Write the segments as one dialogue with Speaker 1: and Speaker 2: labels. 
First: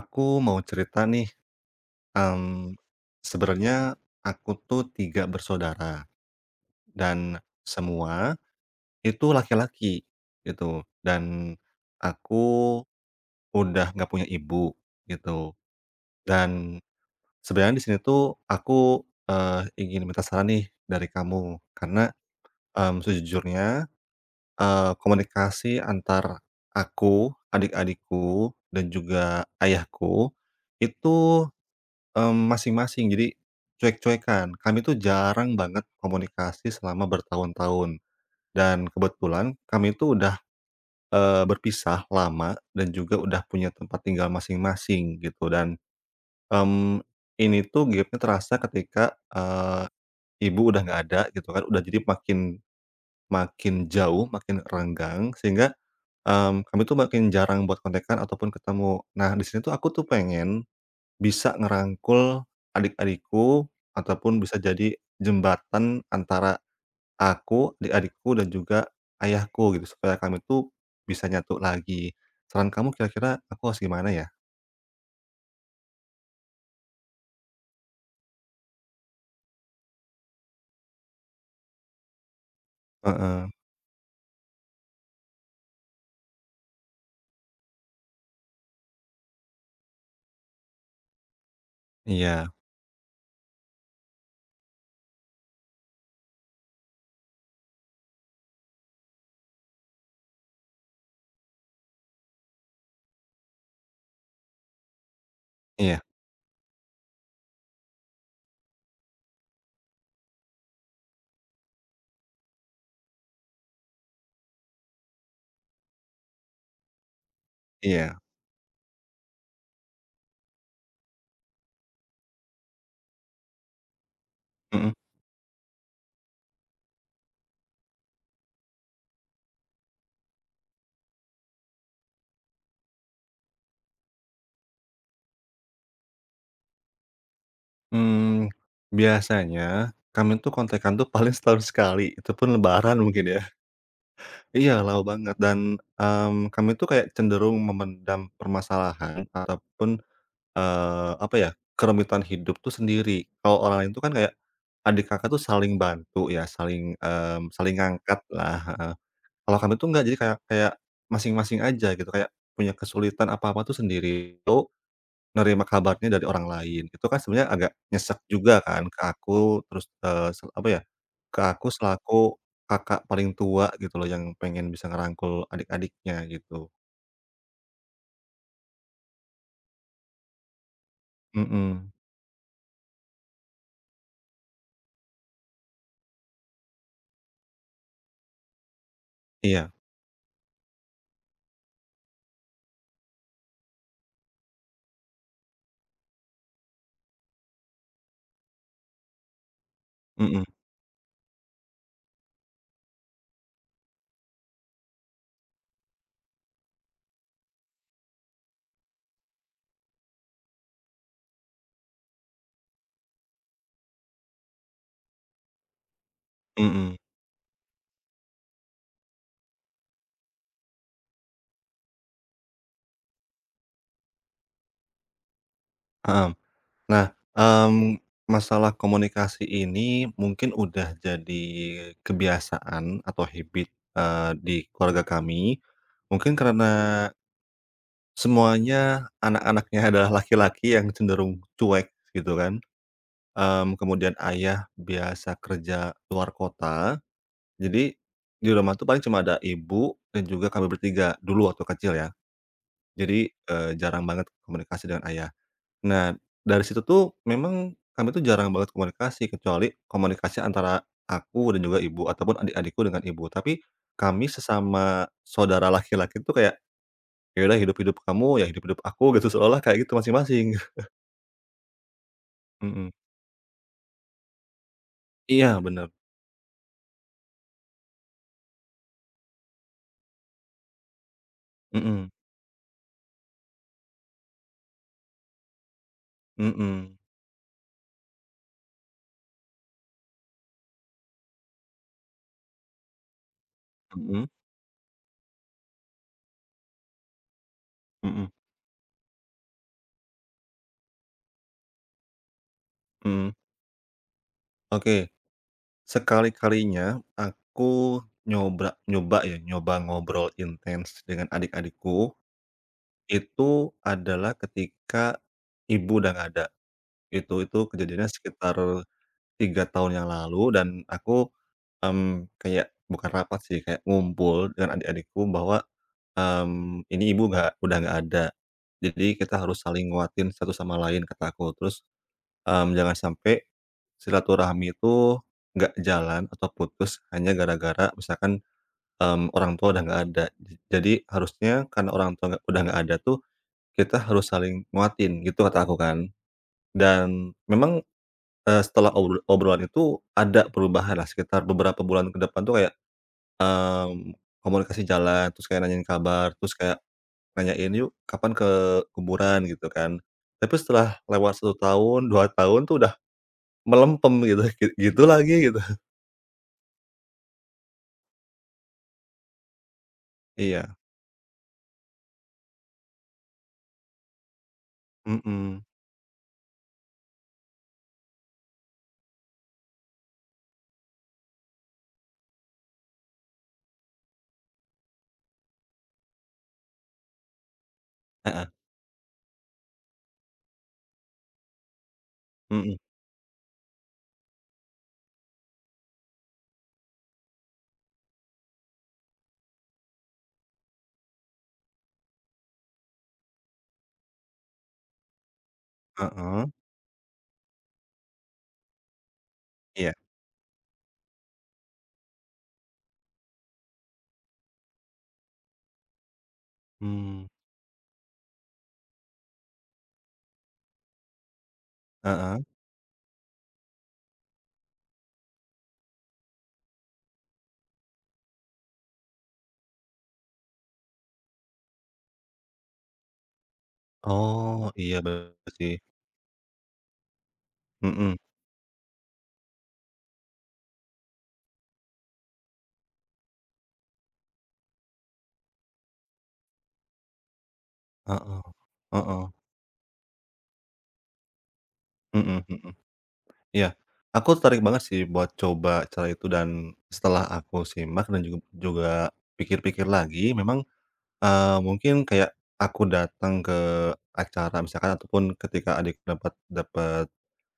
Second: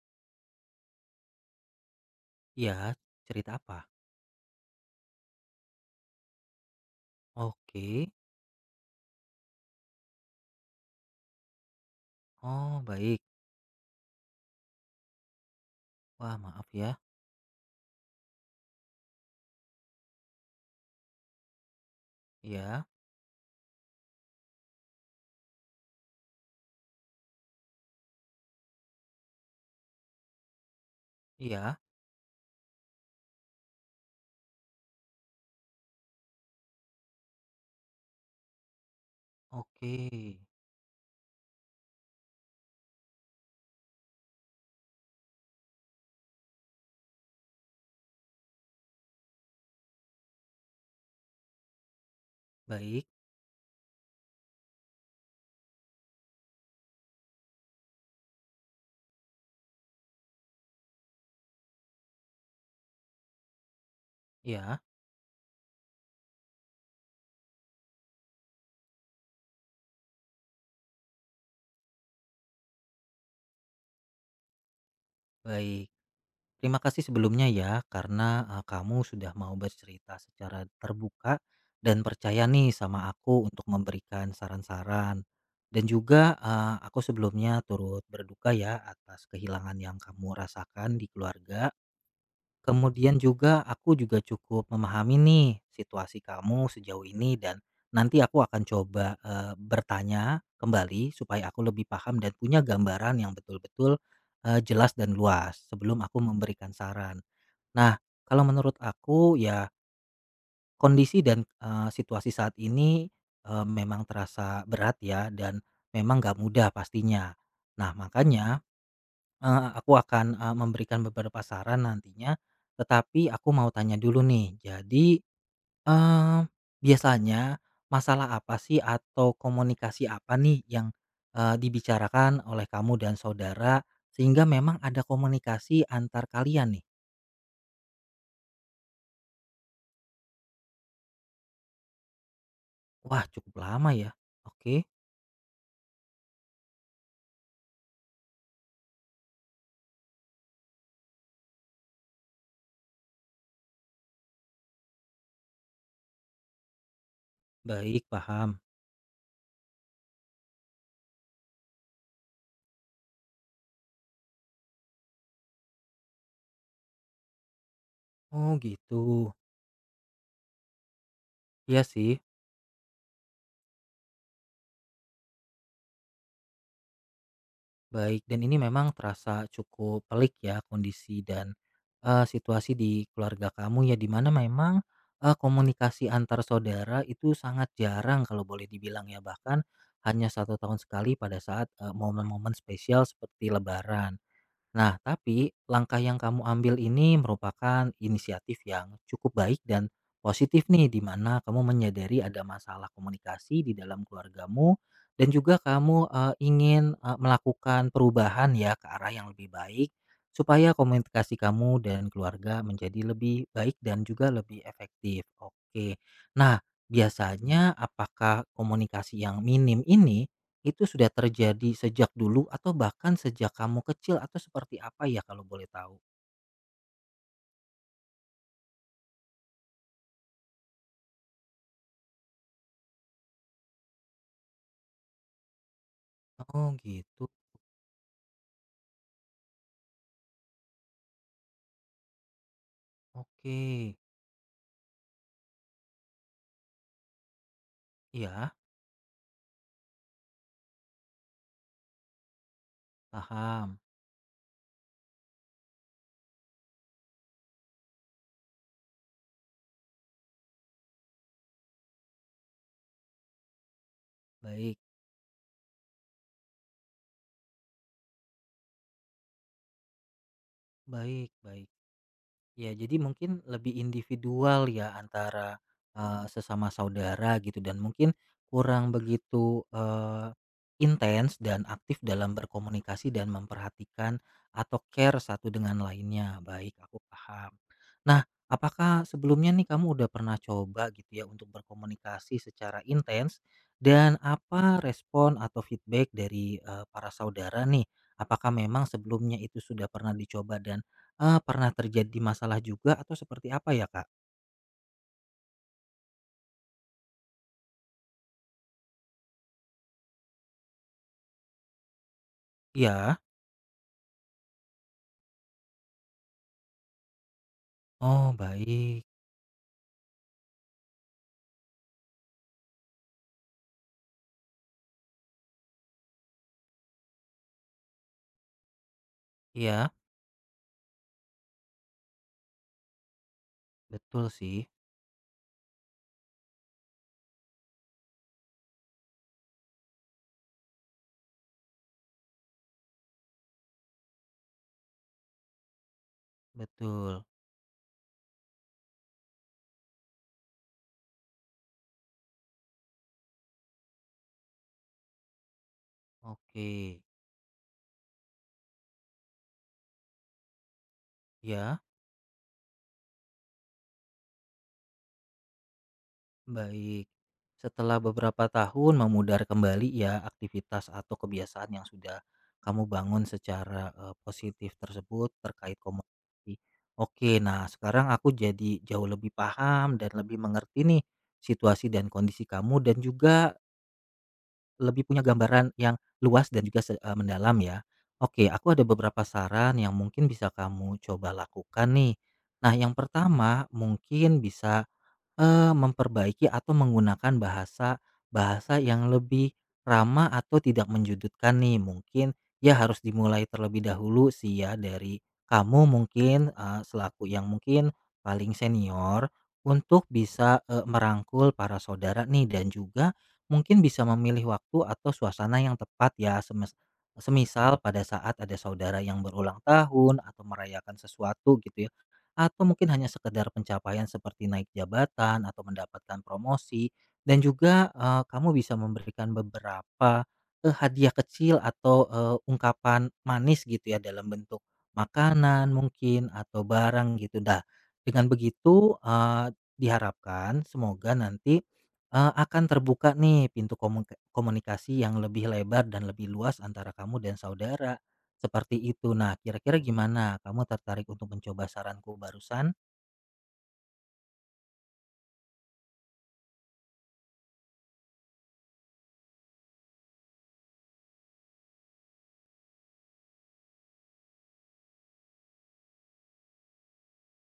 Speaker 1: Aku mau cerita nih, mmm,
Speaker 2: Iya, cerita
Speaker 1: sebenarnya
Speaker 2: apa?
Speaker 1: aku tuh 3 bersaudara dan
Speaker 2: Oke.
Speaker 1: semua itu laki-laki gitu, dan aku
Speaker 2: Oh, baik.
Speaker 1: udah nggak punya ibu gitu.
Speaker 2: Wah, maaf
Speaker 1: Dan
Speaker 2: ya.
Speaker 1: sebenarnya di sini tuh aku, ingin minta saran nih dari kamu karena,
Speaker 2: Iya,
Speaker 1: sejujurnya, komunikasi antar aku, adik-adikku, dan juga ayahku itu
Speaker 2: iya.
Speaker 1: Masing-masing. Jadi cuek-cuekan. Kami tuh jarang banget komunikasi selama bertahun-tahun dan kebetulan kami
Speaker 2: Oke.
Speaker 1: itu udah, berpisah lama dan juga udah punya tempat tinggal masing-masing gitu dan, mmm, ini tuh gap-nya terasa ketika, ibu udah nggak ada gitu kan, udah jadi makin
Speaker 2: Baik,
Speaker 1: makin jauh, makin renggang sehingga, kami tuh makin jarang buat kontekan ataupun ketemu. Nah, di sini tuh aku tuh pengen bisa ngerangkul adik-adikku ataupun bisa
Speaker 2: ya,
Speaker 1: jadi jembatan antara aku, adik-adikku dan juga ayahku gitu supaya kami tuh bisa nyatu lagi. Saran kamu kira-kira aku harus gimana ya?
Speaker 2: baik. Terima kasih sebelumnya ya karena kamu sudah mau bercerita secara terbuka dan percaya nih sama aku
Speaker 1: Heeh.
Speaker 2: untuk memberikan saran-saran. Dan juga aku sebelumnya turut berduka ya atas kehilangan yang kamu rasakan di keluarga.
Speaker 1: Iya
Speaker 2: Kemudian juga aku juga cukup memahami nih situasi kamu sejauh ini dan nanti aku akan coba bertanya kembali supaya aku lebih paham dan punya gambaran yang betul-betul jelas dan luas
Speaker 1: iya
Speaker 2: sebelum aku memberikan saran. Nah, kalau menurut aku ya kondisi dan situasi saat ini memang terasa berat ya dan memang gak mudah pastinya. Nah,
Speaker 1: iya,
Speaker 2: makanya aku akan, memberikan beberapa saran nantinya, tetapi aku mau tanya dulu nih.
Speaker 1: mhm.
Speaker 2: Jadi, eee, biasanya masalah apa sih atau komunikasi apa nih yang, dibicarakan oleh kamu dan saudara sehingga memang ada komunikasi antar kalian nih?
Speaker 1: Mmm, biasanya kami tuh kontekan tuh paling setahun sekali, itu pun lebaran mungkin
Speaker 2: Wah,
Speaker 1: ya.
Speaker 2: cukup lama ya.
Speaker 1: Iya
Speaker 2: Oke,
Speaker 1: lama banget dan, kami tuh kayak cenderung memendam permasalahan ataupun apa ya, kerumitan hidup tuh sendiri. Kalau orang lain tuh kan kayak, adik kakak tuh saling bantu ya, saling
Speaker 2: baik,
Speaker 1: ngangkat
Speaker 2: paham.
Speaker 1: lah, heeh. Kalau kami tuh enggak, jadi kayak kayak masing-masing aja gitu, kayak punya kesulitan apa-apa tuh sendiri, tuh nerima kabarnya dari orang lain. Itu kan sebenarnya agak nyesek
Speaker 2: Oh,
Speaker 1: juga kan
Speaker 2: gitu.
Speaker 1: ke aku, terus, eee, se apa ya, ke aku
Speaker 2: Iya sih.
Speaker 1: selaku kakak paling tua gitu loh, yang pengen bisa ngerangkul adik-adiknya gitu.
Speaker 2: Baik, dan ini memang terasa cukup pelik ya kondisi dan,
Speaker 1: Mhm.
Speaker 2: situasi di keluarga kamu ya di mana memang, komunikasi antar saudara itu sangat jarang kalau boleh dibilang ya bahkan
Speaker 1: Iya.
Speaker 2: hanya satu tahun sekali pada saat, momen-momen spesial seperti lebaran. Nah, tapi langkah yang kamu ambil ini merupakan inisiatif yang cukup baik dan
Speaker 1: Mhm
Speaker 2: positif nih di mana kamu menyadari ada masalah komunikasi di dalam keluargamu dan juga kamu ingin melakukan perubahan ya ke arah yang lebih baik supaya komunikasi kamu dan keluarga menjadi lebih baik dan juga lebih efektif. Oke. Nah,
Speaker 1: mhm.
Speaker 2: biasanya apakah komunikasi yang minim ini itu sudah terjadi sejak dulu atau bahkan sejak kamu kecil atau seperti apa ya kalau boleh tahu?
Speaker 1: Heeh. Nah, masalah komunikasi ini mungkin udah jadi kebiasaan atau habit, di keluarga kami. Mungkin
Speaker 2: Oh
Speaker 1: karena
Speaker 2: gitu.
Speaker 1: semuanya anak-anaknya adalah laki-laki yang cenderung cuek gitu kan,
Speaker 2: Oke.
Speaker 1: kemudian ayah biasa kerja luar kota, jadi di
Speaker 2: Iya,
Speaker 1: rumah tuh paling cuma ada ibu dan juga kami bertiga dulu waktu kecil ya. Jadi,
Speaker 2: paham.
Speaker 1: jarang banget komunikasi dengan ayah. Nah, dari situ tuh memang kami tuh jarang banget komunikasi, kecuali komunikasi antara aku dan juga ibu ataupun adik-adikku dengan ibu. Tapi kami
Speaker 2: Baik,
Speaker 1: sesama saudara laki-laki tuh kayak, "Ya udah hidup-hidup kamu, ya hidup-hidup aku," gitu, seolah kayak gitu masing-masing.
Speaker 2: baik, baik. Ya,
Speaker 1: Mhm.
Speaker 2: jadi mungkin lebih individual ya antara,
Speaker 1: Iya, bener.
Speaker 2: sesama saudara gitu dan mungkin kurang begitu, intens dan aktif
Speaker 1: Mhm,
Speaker 2: dalam berkomunikasi dan memperhatikan atau care satu dengan lainnya. Baik,
Speaker 1: mhm,
Speaker 2: aku paham. Nah, apakah sebelumnya nih kamu udah pernah coba gitu ya untuk berkomunikasi secara intens dan
Speaker 1: mhm,
Speaker 2: apa respon atau feedback dari, para saudara nih?
Speaker 1: mhm,
Speaker 2: Apakah memang sebelumnya itu sudah pernah dicoba dan pernah terjadi masalah juga atau
Speaker 1: mhm.
Speaker 2: seperti apa ya, Kak?
Speaker 1: Oke, sekali-kalinya aku nyoba ngobrol intens dengan adik-adikku,
Speaker 2: Iya?
Speaker 1: itu adalah ketika ibu udah nggak ada. Itu kejadiannya
Speaker 2: Oh,
Speaker 1: sekitar
Speaker 2: baik.
Speaker 1: 3 tahun yang lalu dan aku, kayak bukan rapat sih, kayak ngumpul dengan adik-adikku bahwa, "Ini ibu nggak udah nggak ada, jadi kita harus saling
Speaker 2: Iya,
Speaker 1: nguatin satu sama lain," kata aku. Terus, "Jangan sampai
Speaker 2: betul sih,
Speaker 1: silaturahmi itu nggak jalan atau putus hanya gara-gara misalkan, orang tua udah nggak ada. Jadi harusnya karena orang tua nggak udah nggak ada tuh, kita harus saling nguatin," gitu kata aku kan.
Speaker 2: betul.
Speaker 1: Dan memang setelah obrolan itu ada perubahan lah sekitar beberapa bulan ke depan tuh kayak, mmm, komunikasi jalan, terus kayak nanyain kabar, terus kayak
Speaker 2: Oke,
Speaker 1: nanyain, "Yuk kapan ke kuburan?" Gitu kan. Tapi setelah lewat satu
Speaker 2: ya
Speaker 1: tahun, 2 tahun tuh udah melempem gitu, gitu lagi gitu.
Speaker 2: baik. Setelah beberapa tahun memudar kembali ya
Speaker 1: Iya,
Speaker 2: aktivitas atau kebiasaan yang sudah kamu bangun secara, positif tersebut
Speaker 1: mhm,
Speaker 2: terkait komunikasi. Oke, nah sekarang aku jadi jauh lebih paham dan lebih mengerti nih situasi dan kondisi kamu dan juga lebih punya gambaran yang luas dan juga se mendalam ya. Oke,
Speaker 1: heeh,
Speaker 2: aku ada beberapa saran yang mungkin bisa kamu coba lakukan nih. Nah,
Speaker 1: mhm,
Speaker 2: yang pertama mungkin bisa, memperbaiki atau menggunakan bahasa bahasa yang lebih ramah atau tidak menjudutkan nih mungkin ya harus dimulai terlebih dahulu sih ya dari kamu
Speaker 1: heeh,
Speaker 2: mungkin, selaku yang mungkin paling senior
Speaker 1: iya,
Speaker 2: untuk bisa, merangkul para saudara nih dan juga mungkin bisa memilih waktu atau suasana yang tepat ya
Speaker 1: mmm,
Speaker 2: semisal pada saat ada saudara yang berulang tahun atau merayakan sesuatu gitu ya
Speaker 1: heeh.
Speaker 2: atau mungkin hanya sekedar pencapaian seperti naik jabatan atau mendapatkan promosi dan juga kamu bisa memberikan beberapa hadiah kecil atau ungkapan manis gitu ya dalam bentuk
Speaker 1: Oh, iya bener
Speaker 2: makanan
Speaker 1: sih,
Speaker 2: mungkin atau barang gitu dah
Speaker 1: mhm,
Speaker 2: dengan begitu diharapkan semoga nanti akan terbuka nih pintu komunikasi yang lebih lebar dan lebih luas antara kamu dan saudara
Speaker 1: heeh,
Speaker 2: seperti itu.
Speaker 1: heeh,
Speaker 2: Nah, kira-kira gimana? Kamu tertarik untuk mencoba saranku
Speaker 1: mhm
Speaker 2: barusan?
Speaker 1: mhm. Iya, aku tertarik banget sih buat coba cara itu dan setelah aku simak dan juga pikir-pikir lagi memang, mungkin kayak aku datang ke acara misalkan ataupun ketika adik dapat dapat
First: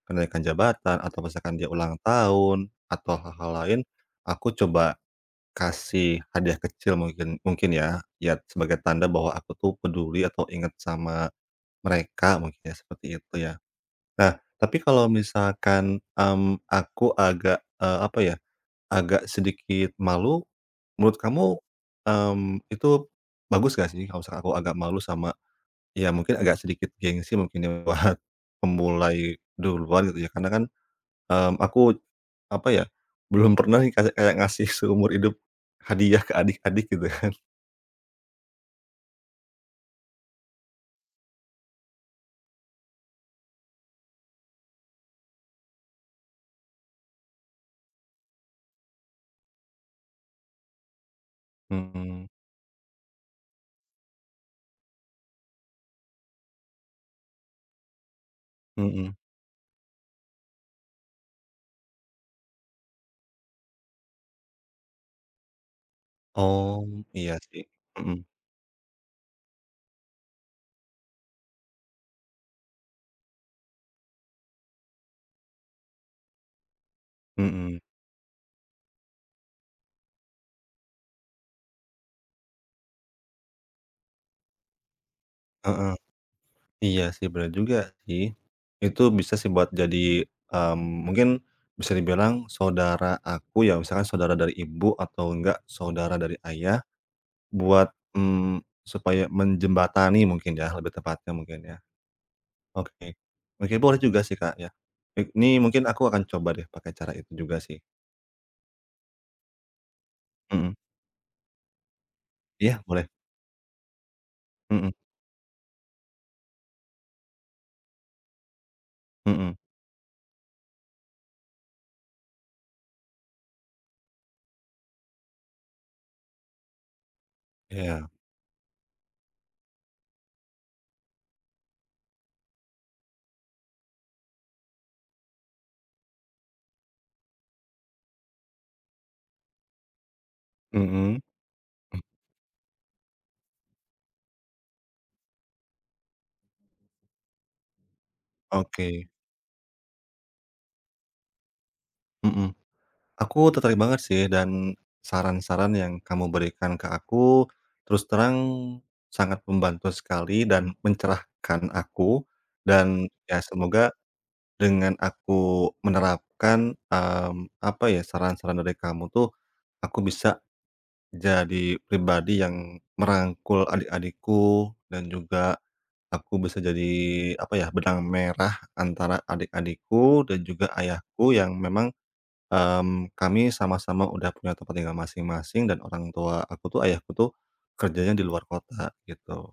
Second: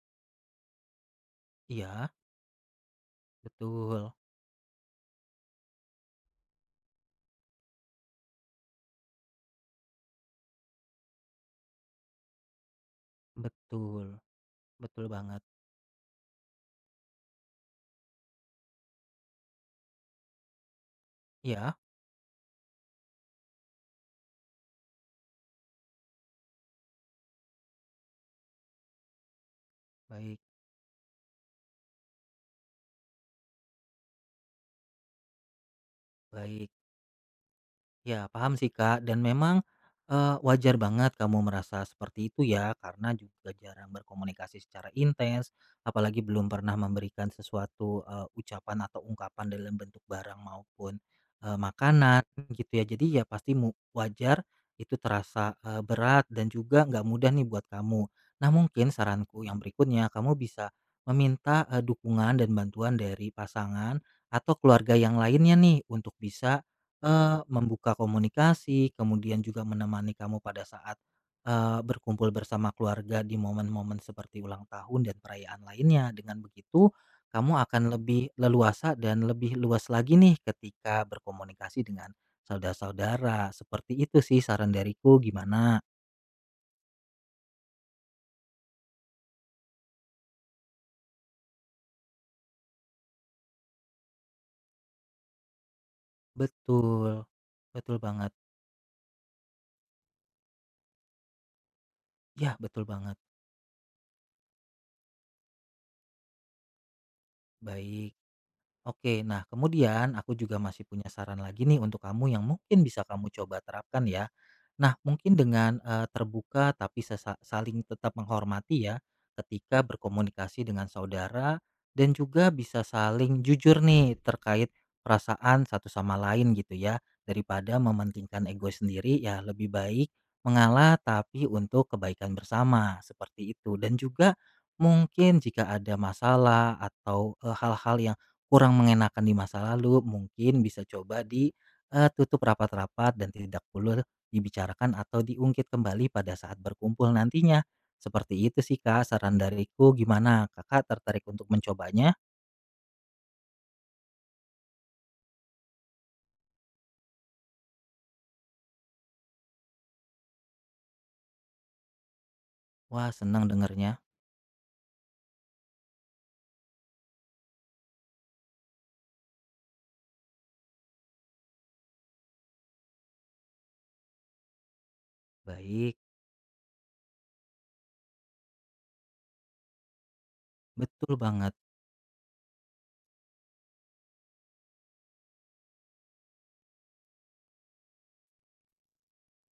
Speaker 1: kenaikan jabatan atau misalkan dia ulang
Speaker 2: Iya,
Speaker 1: tahun atau hal-hal lain,
Speaker 2: betul,
Speaker 1: aku coba kasih hadiah kecil mungkin mungkin ya, ya sebagai tanda bahwa aku tuh peduli atau ingat sama mereka mungkin ya seperti itu ya.
Speaker 2: betul,
Speaker 1: Nah, tapi
Speaker 2: betul
Speaker 1: kalau
Speaker 2: banget.
Speaker 1: misalkan, aku agak, apa ya, agak sedikit malu, menurut kamu,
Speaker 2: Iya,
Speaker 1: itu bagus gak sih kalau misalkan aku agak malu sama ya mungkin agak sedikit gengsi mungkin ya buat memulai duluan gitu ya,
Speaker 2: baik,
Speaker 1: karena kan, aku apa ya, belum pernah nih kayak kayak ngasih seumur hidup hadiah ke
Speaker 2: baik.
Speaker 1: adik-adik gitu kan.
Speaker 2: Ya, paham sih, Kak, dan memang, wajar banget kamu merasa seperti itu ya, karena juga jarang berkomunikasi secara intens, apalagi belum pernah memberikan sesuatu, ucapan atau ungkapan dalam bentuk barang maupun, makanan
Speaker 1: Mhm,
Speaker 2: gitu ya. Jadi ya pasti mu wajar itu terasa, berat dan juga nggak mudah nih buat kamu. Nah, mungkin
Speaker 1: mhm.
Speaker 2: saranku yang berikutnya, kamu bisa meminta, dukungan dan bantuan dari pasangan atau keluarga yang lainnya nih untuk bisa,
Speaker 1: Oh, iya sih.
Speaker 2: Membuka
Speaker 1: Mhm,
Speaker 2: komunikasi, kemudian juga menemani kamu pada saat, berkumpul bersama keluarga di momen-momen seperti ulang tahun dan perayaan lainnya. Dengan begitu, kamu
Speaker 1: mhm,
Speaker 2: akan lebih leluasa dan lebih luas lagi nih ketika berkomunikasi dengan saudara-saudara. Seperti itu sih saran dariku, gimana?
Speaker 1: heeh. Iya sih, bener juga sih. Itu bisa sih buat jadi, mungkin bisa dibilang saudara aku ya, misalkan saudara dari ibu atau enggak saudara dari ayah
Speaker 2: Betul,
Speaker 1: buat,
Speaker 2: betul banget.
Speaker 1: mmm, supaya menjembatani mungkin ya, lebih tepatnya mungkin ya.
Speaker 2: Ya, betul
Speaker 1: Oke.
Speaker 2: banget.
Speaker 1: Oke boleh juga sih, Kak, ya. Ini mungkin aku akan coba deh pakai cara itu juga sih.
Speaker 2: Baik. Oke, nah kemudian aku juga
Speaker 1: Mhm.
Speaker 2: masih punya saran lagi nih untuk kamu yang mungkin
Speaker 1: Iya
Speaker 2: bisa
Speaker 1: boleh.
Speaker 2: kamu coba terapkan ya.
Speaker 1: Mhm
Speaker 2: Nah, mungkin dengan terbuka tapi saling tetap menghormati ya
Speaker 1: mhm.
Speaker 2: ketika berkomunikasi dengan saudara dan juga bisa saling jujur nih terkait perasaan satu sama lain gitu ya. Daripada
Speaker 1: Iya.
Speaker 2: mementingkan ego sendiri ya lebih baik mengalah tapi untuk kebaikan bersama seperti itu dan juga mungkin jika ada masalah atau hal-hal yang kurang mengenakan di masa lalu, mungkin bisa
Speaker 1: Mhm.
Speaker 2: coba ditutup rapat-rapat dan tidak perlu dibicarakan atau diungkit kembali pada saat berkumpul nantinya. Seperti itu sih
Speaker 1: Oke.
Speaker 2: Kak, saran dariku gimana? Kakak tertarik untuk mencobanya?
Speaker 1: Mhm. Aku tertarik banget sih dan saran-saran yang kamu berikan ke aku terus terang sangat membantu sekali dan mencerahkan aku dan
Speaker 2: Wah,
Speaker 1: ya
Speaker 2: senang
Speaker 1: semoga
Speaker 2: dengernya.
Speaker 1: dengan aku menerapkan, apa ya, saran-saran dari kamu tuh aku bisa jadi pribadi yang merangkul adik-adikku dan juga
Speaker 2: Baik,
Speaker 1: aku bisa jadi, apa ya, benang merah antara adik-adikku dan juga
Speaker 2: betul
Speaker 1: ayahku
Speaker 2: banget.
Speaker 1: yang memang kami sama-sama udah punya tempat tinggal masing-masing dan orang tua aku tuh, ayahku tuh kerjanya di luar kota gitu.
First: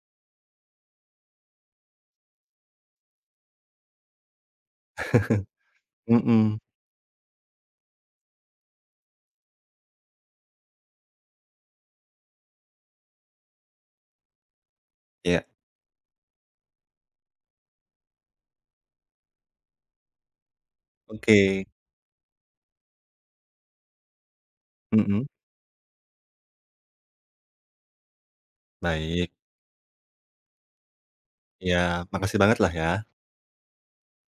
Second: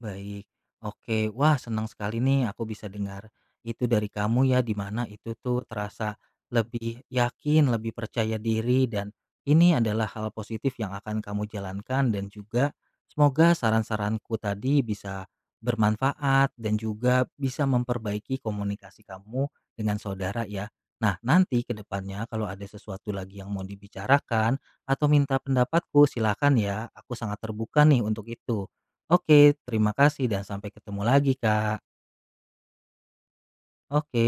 Speaker 2: Baik, oke. Wah, senang sekali nih aku bisa dengar itu dari kamu ya, di mana itu tuh terasa
Speaker 1: Mhm,
Speaker 2: lebih yakin, lebih percaya diri, dan ini adalah hal positif yang akan kamu jalankan dan juga semoga saran-saranku tadi bisa
Speaker 1: ya,
Speaker 2: bermanfaat dan juga bisa memperbaiki komunikasi kamu dengan saudara ya. Nah,
Speaker 1: oke,
Speaker 2: nanti ke depannya kalau ada sesuatu lagi yang mau dibicarakan atau
Speaker 1: mhm,
Speaker 2: minta pendapatku, silakan ya. Aku sangat terbuka nih untuk itu.
Speaker 1: baik,
Speaker 2: Oke, terima kasih dan sampai ketemu lagi,
Speaker 1: ya,
Speaker 2: Kak.
Speaker 1: makasih banget lah ya.
Speaker 2: Oke.